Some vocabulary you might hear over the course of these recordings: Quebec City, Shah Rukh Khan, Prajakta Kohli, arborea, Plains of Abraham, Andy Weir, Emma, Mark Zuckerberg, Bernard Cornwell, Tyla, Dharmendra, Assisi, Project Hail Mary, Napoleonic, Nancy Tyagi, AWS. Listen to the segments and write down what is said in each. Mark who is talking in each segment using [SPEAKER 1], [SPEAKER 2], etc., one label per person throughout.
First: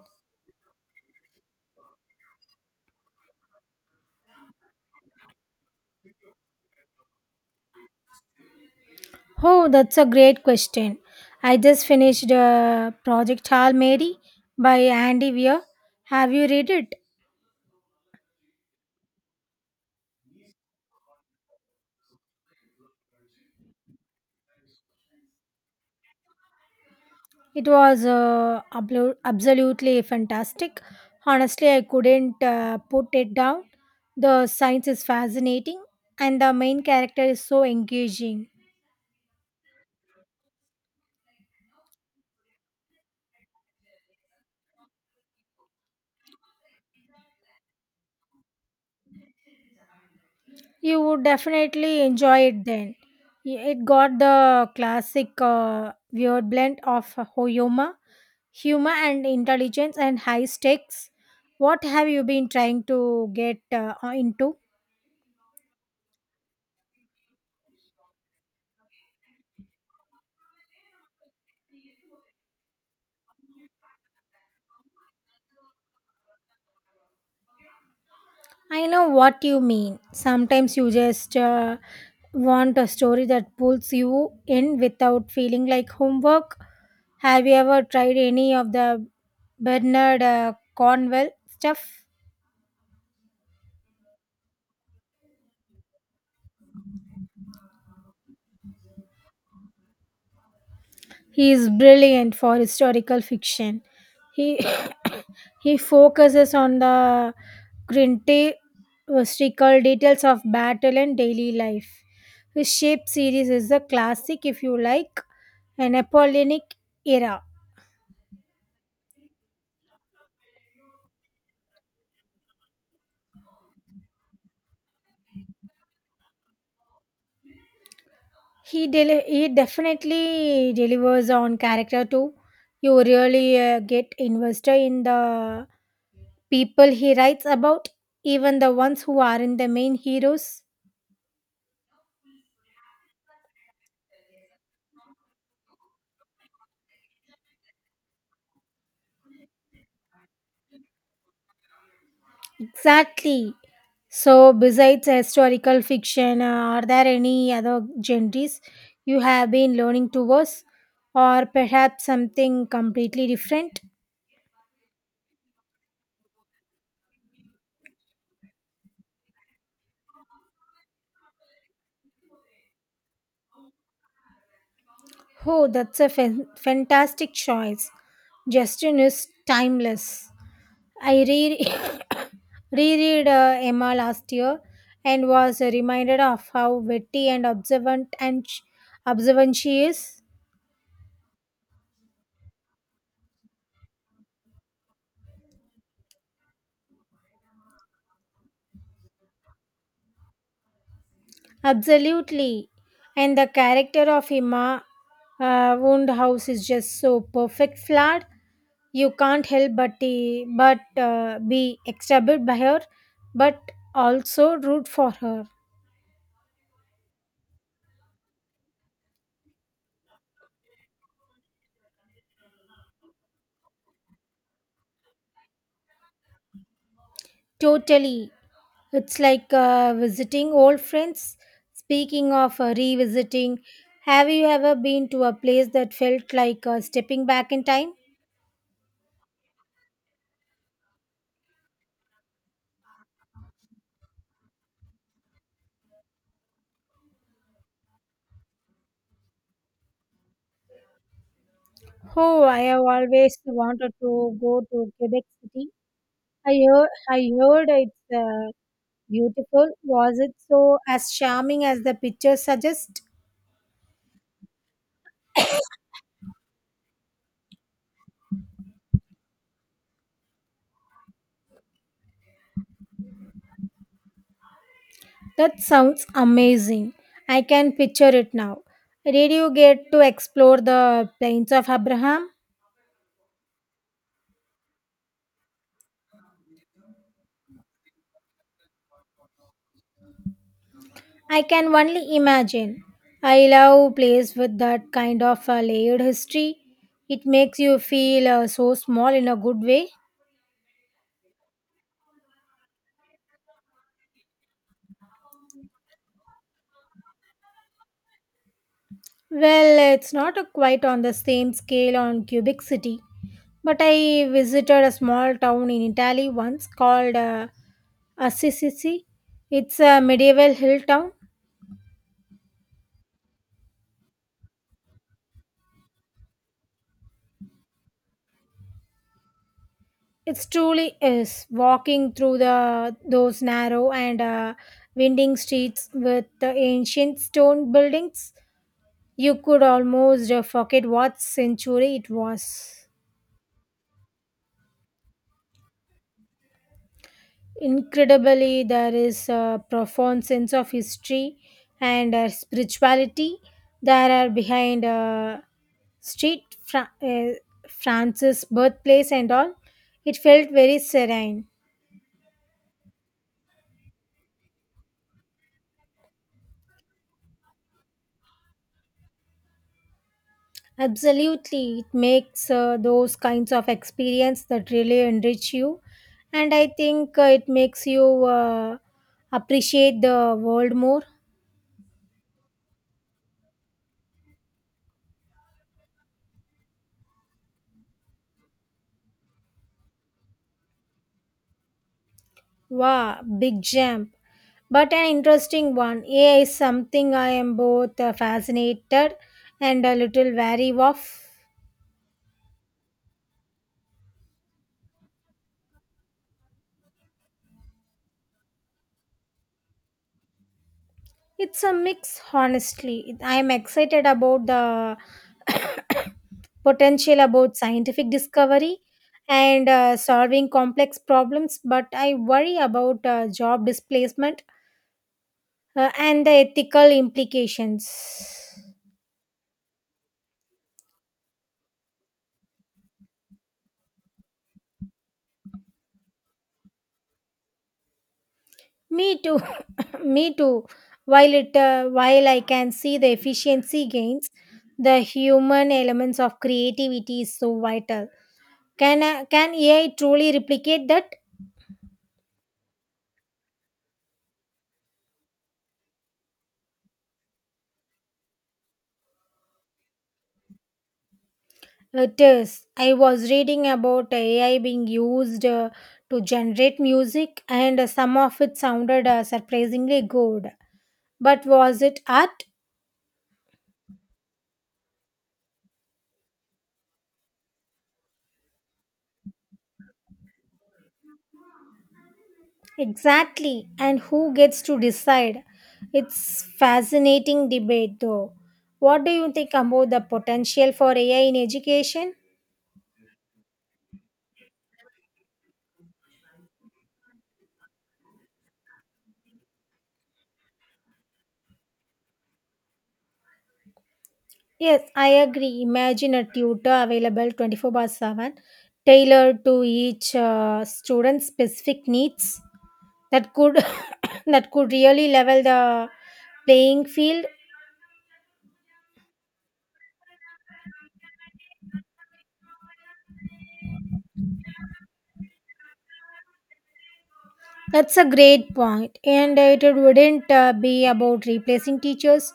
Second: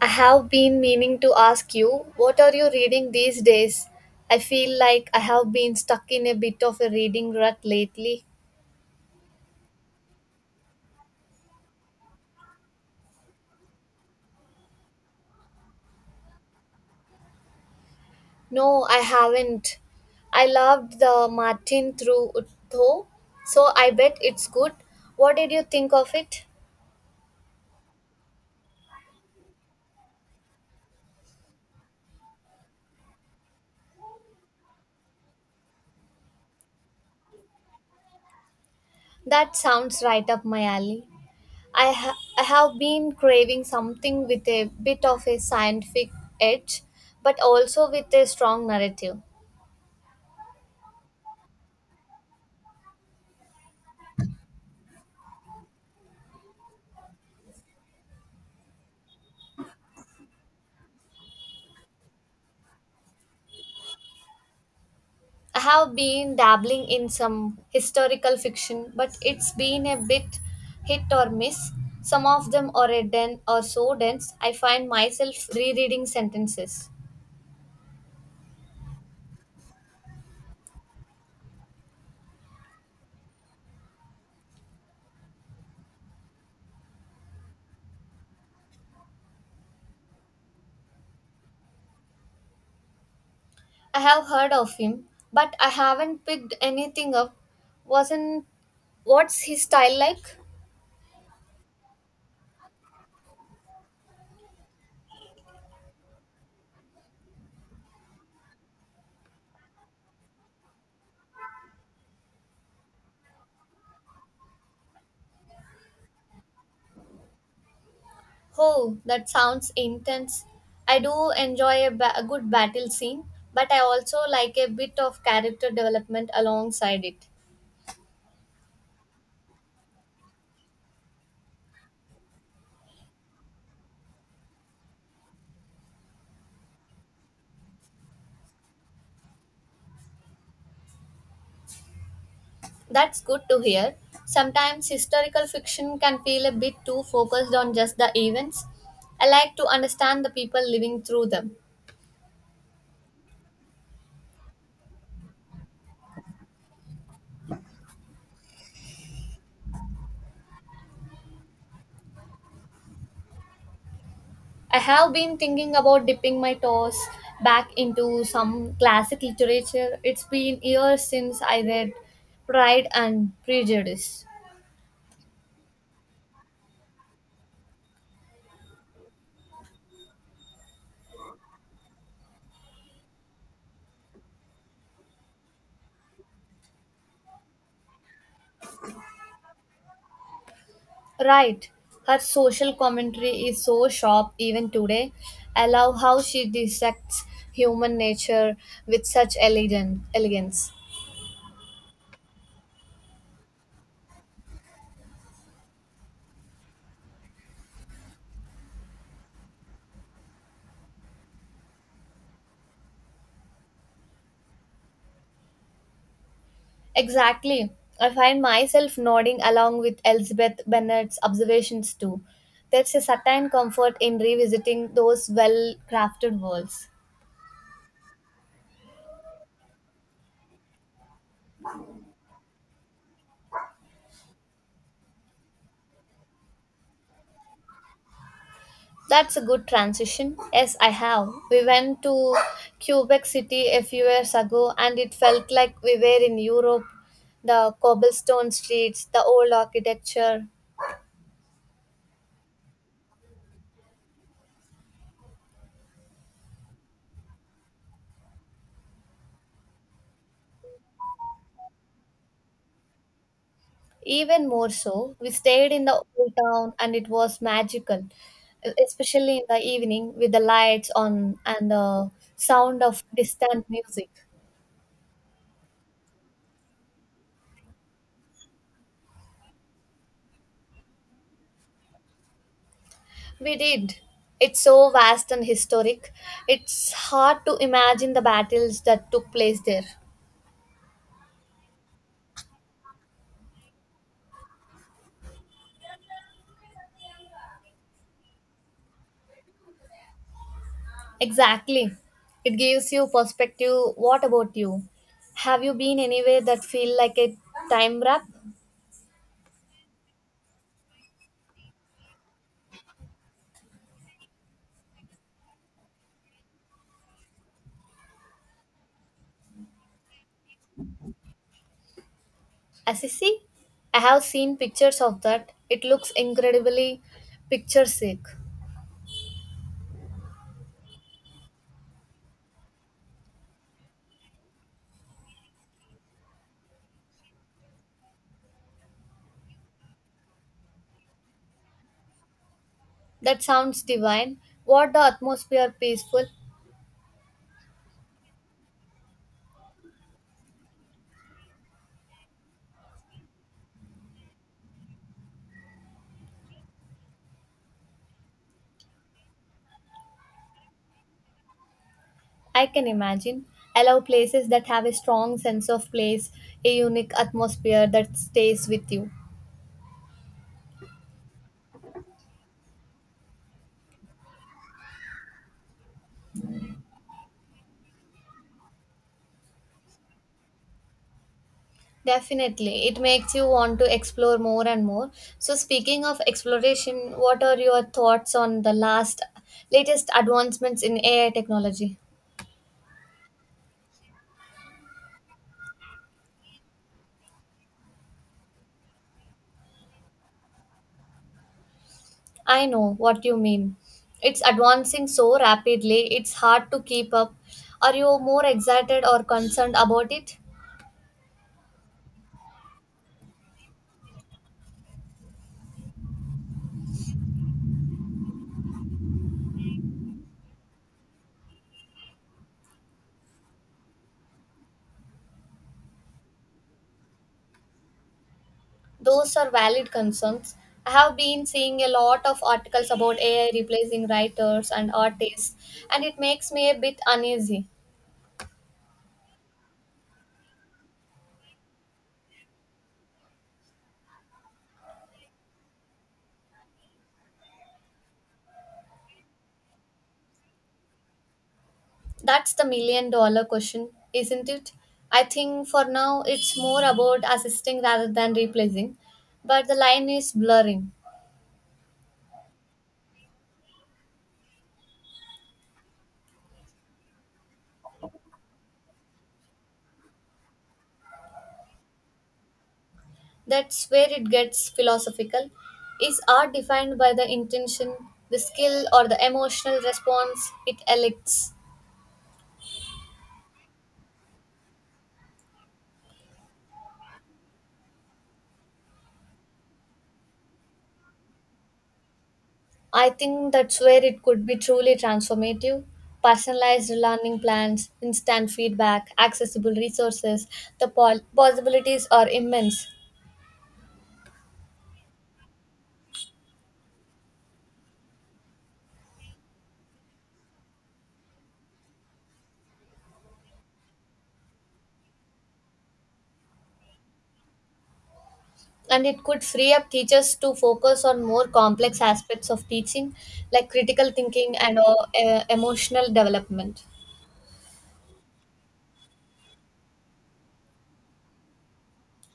[SPEAKER 1] I have been meaning to ask you, what are you reading these days? I feel like I have been stuck in a bit of a reading rut lately.
[SPEAKER 2] Oh, that's a great question. I just finished Project Hail Mary by Andy Weir. Have you read it?
[SPEAKER 1] No, I haven't. I loved the Martin Trutho, so I bet it's good. What did you think of it?
[SPEAKER 2] It was absolutely fantastic. Honestly, I couldn't put it down. The science is fascinating and the main character is so engaging.
[SPEAKER 1] That sounds right up my alley. I have been craving something with a bit of a scientific edge, but also with a strong narrative.
[SPEAKER 2] You would definitely enjoy it then. It got the classic weird blend of humor humor and intelligence and high stakes. What have you been trying to get into?
[SPEAKER 1] I have been dabbling in some historical fiction, but it's been a bit hit or miss. Some of them are a den or so dense, I find myself rereading sentences.
[SPEAKER 2] I know what you mean. Sometimes you just want a story that pulls you in without feeling like homework. Have you ever tried any of the bernard cornwell stuff?
[SPEAKER 1] I have heard of him, but I haven't picked anything up. Wasn't what's his style like?
[SPEAKER 2] He is brilliant for historical fiction. He He focuses on the grintestical details of battle and daily life. His Shape series is a classic, if you like, an Napoleonic era.
[SPEAKER 1] Oh, that sounds intense. I do enjoy a good battle scene, but I also like a bit of character development alongside it.
[SPEAKER 2] He definitely delivers on character too. You really get invested in the people he writes about, even the ones who aren't the main heroes.
[SPEAKER 1] That's good to hear. Sometimes historical fiction can feel a bit too focused on just the events. I like to understand the people living through them.
[SPEAKER 2] Exactly. So, besides historical fiction, are there any other genres you have been learning towards, or perhaps something completely different?
[SPEAKER 1] I have been thinking about dipping my toes back into some classic literature. It's been years since I read Pride and Prejudice.
[SPEAKER 2] Oh, that's a fantastic choice. Justin is timeless. I re- reread Emma last year and was reminded of how witty and observant and observant she is.
[SPEAKER 1] Right. Her social commentary is so sharp even today. I love how she dissects human nature with such elegant elegance.
[SPEAKER 2] Absolutely. And the character of Hima Woundhouse is just so perfect flawed. You can't help but be excited by her, but also root for her.
[SPEAKER 1] Exactly. I find myself nodding along with Elizabeth Bennet's observations too. There's a certain comfort in revisiting those well crafted worlds.
[SPEAKER 2] Totally. It's like visiting old friends. Speaking of revisiting, have you ever been to a place that felt like stepping back in time?
[SPEAKER 1] That's a good transition. Yes, I have. We went to Quebec City a few years ago and it felt like we were in Europe. The cobblestone streets, the old architecture.
[SPEAKER 2] Oh, I have always wanted to go to Quebec City. I heard it's beautiful. Was it so as charming as the picture suggests?
[SPEAKER 1] Even more so, we stayed in the old town and it was magical, especially in the evening with the lights on and the sound of distant music.
[SPEAKER 2] That sounds amazing. I can picture it now. Did you get to explore the plains of Abraham?
[SPEAKER 1] We did. It's so vast and historic. It's hard to imagine the battles that took place there.
[SPEAKER 2] I can only imagine. I love places with that kind of layered history. It makes you feel so small in a good way.
[SPEAKER 1] Exactly. It gives you perspective. What about you? Have you been anywhere that feel like a time wrap?
[SPEAKER 2] Well, it's not a quite on the same scale on Cubic City, but I visited a small town in Italy once called Assisi. It's a medieval hill town.
[SPEAKER 1] Assisi? I have seen pictures of that. It looks incredibly picturesque.
[SPEAKER 2] It truly is walking through the those narrow and winding streets with the ancient stone buildings. You could almost forget what century it was.
[SPEAKER 1] That sounds divine. What the atmosphere peaceful.
[SPEAKER 2] Incredibly, there is a profound sense of history and spirituality that are behind Street Fra- uh, France's birthplace and all. It felt very serene.
[SPEAKER 1] I can imagine. I love places that have a strong sense of place, a unique atmosphere that stays with you.
[SPEAKER 2] Absolutely, it makes those kinds of experience that really enrich you, and I think it makes you appreciate the world more.
[SPEAKER 1] Definitely. It makes you want to explore more and more. So speaking of exploration, what are your thoughts on the last latest advancements in AI technology?
[SPEAKER 2] Wow, big jump. But an interesting one. AI is something I am both fascinated and a little wary of.
[SPEAKER 1] I know what you mean. It's advancing so rapidly, it's hard to keep up. Are you more excited or concerned about it?
[SPEAKER 2] It's a mix, honestly. I am excited about the potential about scientific discovery and solving complex problems, but I worry about job displacement and the ethical implications.
[SPEAKER 1] Those are valid concerns. I have been seeing a lot of articles about AI replacing writers and artists, and it makes me a bit uneasy.
[SPEAKER 2] Me too. Me too. While I can see the efficiency gains, the human elements of creativity is so vital. Can AI truly replicate that?
[SPEAKER 1] That's the million dollar question, isn't it? I think for now it's more about assisting rather than replacing, but the line is blurring.
[SPEAKER 2] It is. I was reading about AI being used to generate music, and some of it sounded surprisingly good. But was it art?
[SPEAKER 1] That's where it gets philosophical. Is art defined by the intention, the skill, or the emotional response it elicits?
[SPEAKER 2] Exactly. And who gets to decide? It's fascinating debate though. What do you think about the potential for AI in education?
[SPEAKER 1] I think that's where it could be truly transformative. Personalized learning plans, instant feedback, accessible resources, the possibilities are immense.
[SPEAKER 2] Yes, I agree. Imagine a tutor available 24 by 7, tailored to each student's specific needs. That could that could really level the playing field.
[SPEAKER 1] And it could free up teachers to focus on more complex aspects of teaching, like critical thinking and emotional development.
[SPEAKER 2] That's a great point, and it wouldn't be about replacing teachers,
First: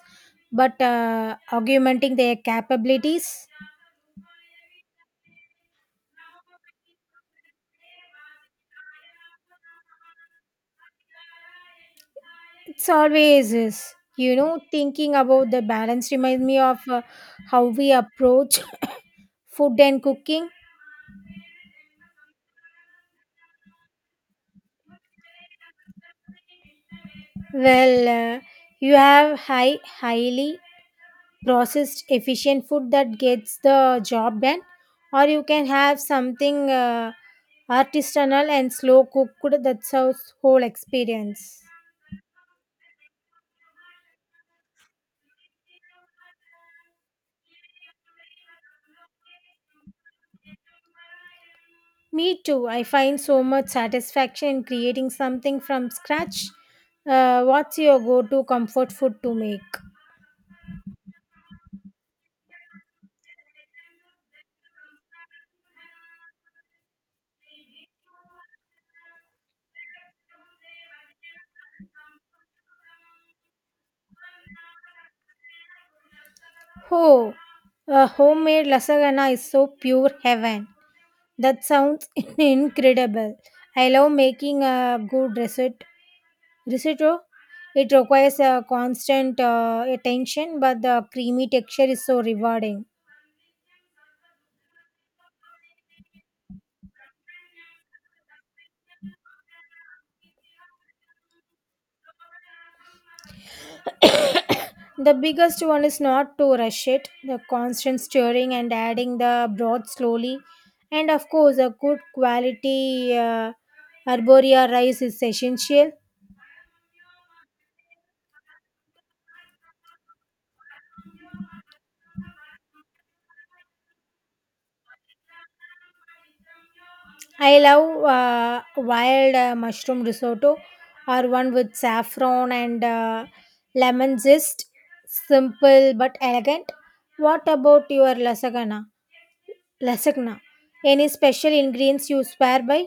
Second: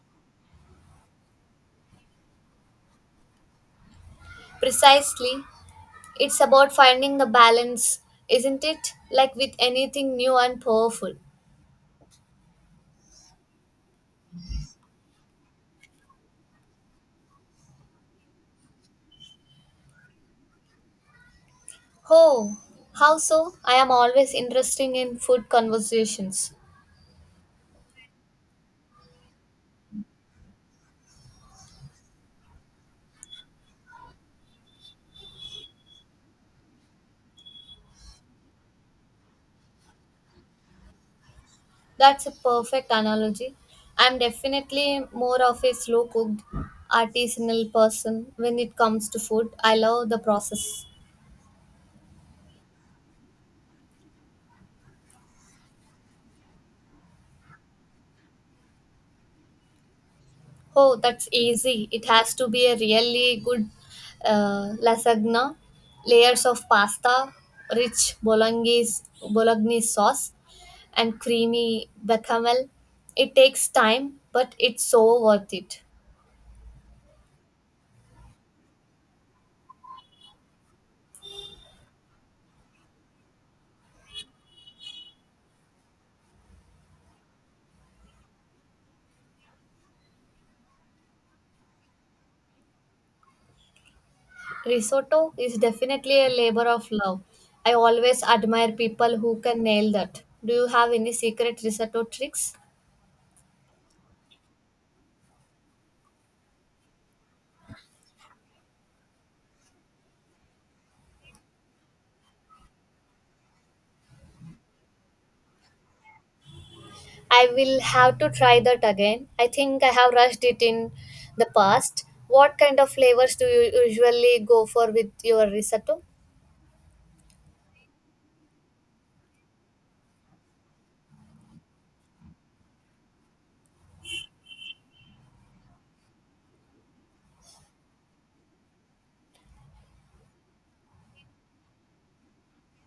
[SPEAKER 2] but augmenting their capabilities.
[SPEAKER 1] Precisely, it's about finding the balance, isn't it? Like with anything new and powerful.
[SPEAKER 2] It's always is. You know, thinking about the balance reminds me of how we approach food and cooking.
[SPEAKER 1] Oh, how so? I am always interested in food conversations.
[SPEAKER 2] Well, uh, you have highly processed, efficient food that gets the job done, or you can have something artisanal and slow cooked. That's our whole experience.
[SPEAKER 1] That's a perfect analogy. I'm definitely more of a slow cooked, artisanal person when it comes to food. I love the process.
[SPEAKER 2] Me too. I find so much satisfaction in creating something from scratch. What's your go to comfort food to make?
[SPEAKER 1] Oh, that's easy. It has to be a really good lasagna, layers of pasta, rich bolognese sauce, and creamy bechamel. It takes time, but it's so worth it.
[SPEAKER 2] Oh, a homemade lasagna is so pure heaven. That sounds incredible. I love making a good risotto. It requires a constant attention, but the creamy texture is so rewarding.
[SPEAKER 1] Risotto is definitely a labor of love. I always admire people who can nail that. Do you have any secret risotto tricks?
[SPEAKER 2] The biggest one is not to rush it, the constant stirring and adding the broth slowly. And of course, a good quality arborea rice is essential.
[SPEAKER 1] I will have to try that again. I think I have rushed it in the past. What kind of flavors do you usually go for with your risotto?
[SPEAKER 2] I love wild mushroom risotto or one with saffron and lemon zest. Simple but elegant. What about your lasagna? Any special ingredients you swear by?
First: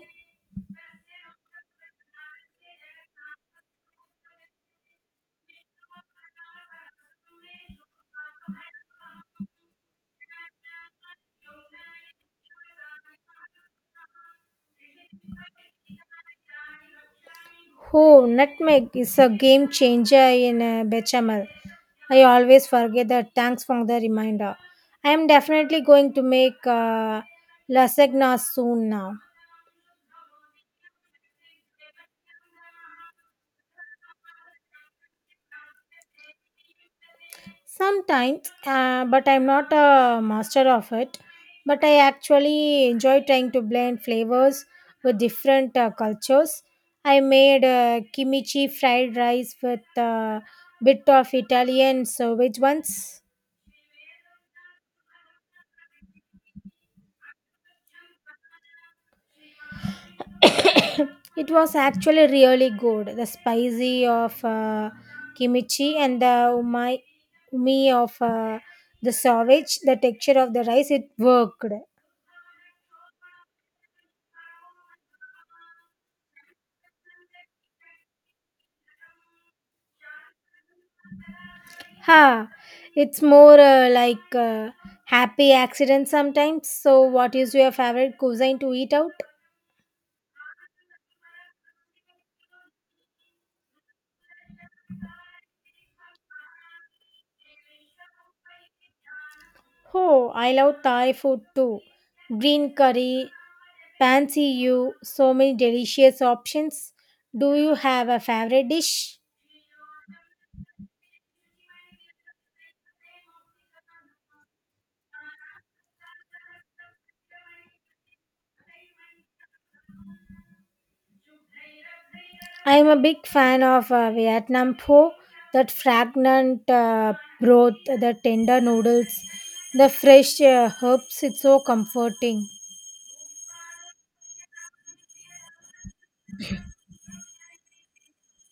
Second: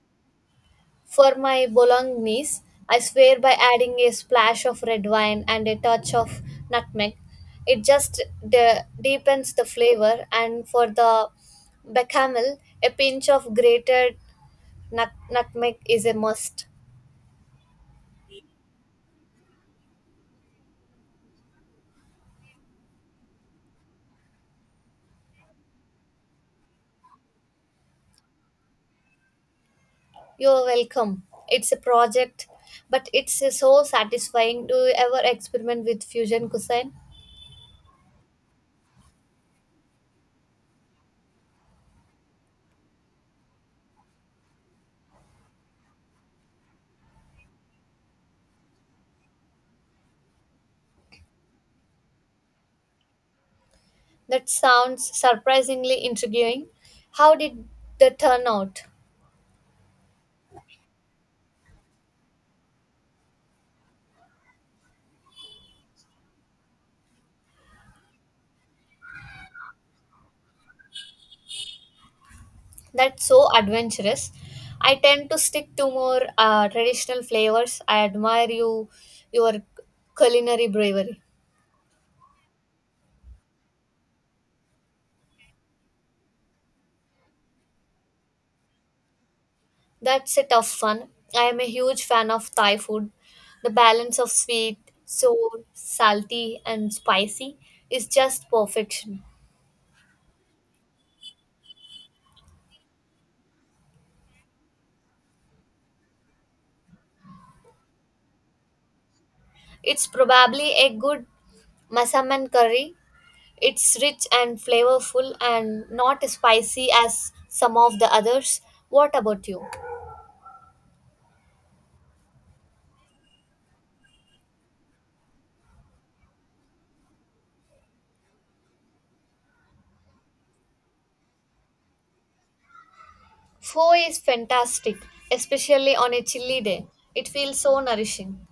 [SPEAKER 1] For my bolognese, I swear by adding a splash of red wine and a touch of nutmeg, it just deepens the flavor. And for the bechamel, a pinch of grated nutmeg is a must.
[SPEAKER 2] Oh, nutmeg is a game changer in bechamel. I always forget that. Thanks for the reminder. I am definitely going to make lasagna soon now.
[SPEAKER 1] You're welcome. It's a project, but it's so satisfying. Do you ever experiment with fusion cuisine?
[SPEAKER 2] Sometimes, but I'm not a master of it. But I actually enjoy trying to blend flavors with different cultures. I made kimchi fried rice with a bit of Italian sausage once.
[SPEAKER 1] That sounds surprisingly intriguing. How did that turn out?
[SPEAKER 2] It was actually really good. The spicy of kimchi and the umi of the sausage, the texture of the rice, it worked.
[SPEAKER 1] That's so adventurous. I tend to stick to more traditional flavors. I admire you, your culinary bravery.
[SPEAKER 2] Ha! It's more like happy accident sometimes. So, what is your favorite cuisine to eat out?
[SPEAKER 1] That's a tough one. I am a huge fan of Thai food. The balance of sweet, sour, salty, and spicy is just perfection.
[SPEAKER 2] Oh, I love Thai food too. Green curry, fancy you, so many delicious options. Do you have a favorite dish?
[SPEAKER 1] It's probably a good masaman curry. It's rich and flavorful and not as spicy as some of the others. What about you?
[SPEAKER 2] I am a big fan of Vietnam pho, that fragrant broth, the tender noodles, the fresh herbs. It's so comforting.
[SPEAKER 1] Pho is fantastic, especially on a chilly day. It feels so nourishing.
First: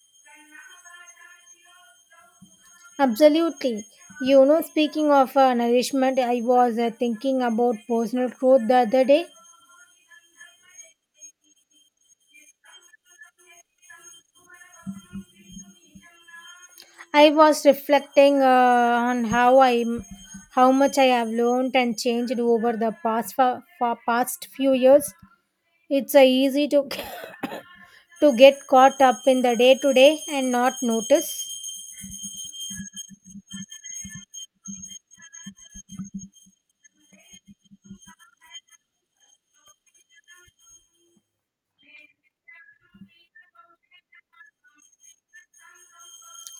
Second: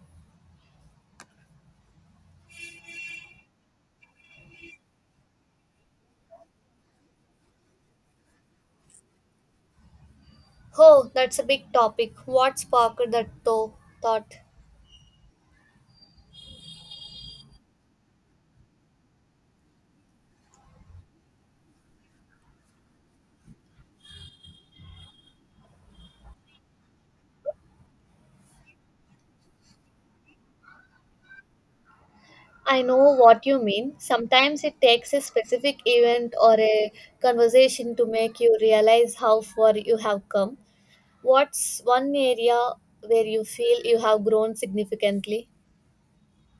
[SPEAKER 2] Absolutely. You know, speaking of nourishment, I was thinking about personal growth the other day.
[SPEAKER 1] Oh, that's a big topic. What sparked that thought?
[SPEAKER 2] I was reflecting on how much I have learned and changed over the past few years. It's easy to to get caught up in the day to day and not notice.
[SPEAKER 1] I know what you mean. Sometimes it takes a specific event or a conversation to make you realize how far you have come. What's one area where you feel you have grown significantly?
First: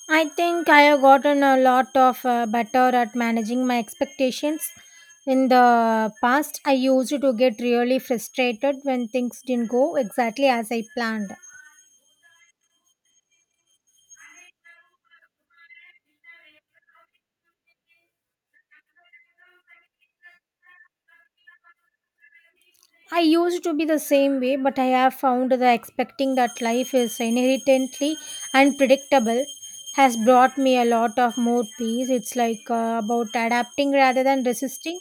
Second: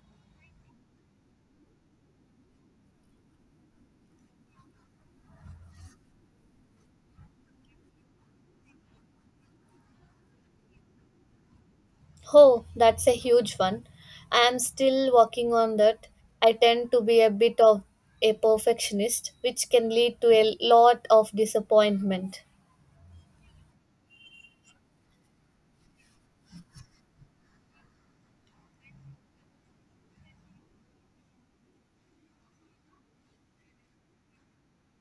[SPEAKER 2] I think I have gotten a lot of better at managing my expectations. In the past, I used to get really frustrated when things didn't go exactly as I planned.
[SPEAKER 1] Oh, that's a huge one. I am still working on that. I tend to be a bit of a perfectionist, which can lead to a lot of disappointment.
[SPEAKER 2] I used to be the same way, but I have found that expecting that life is inherently unpredictable has brought me a lot of more peace. It's like about adapting rather than resisting.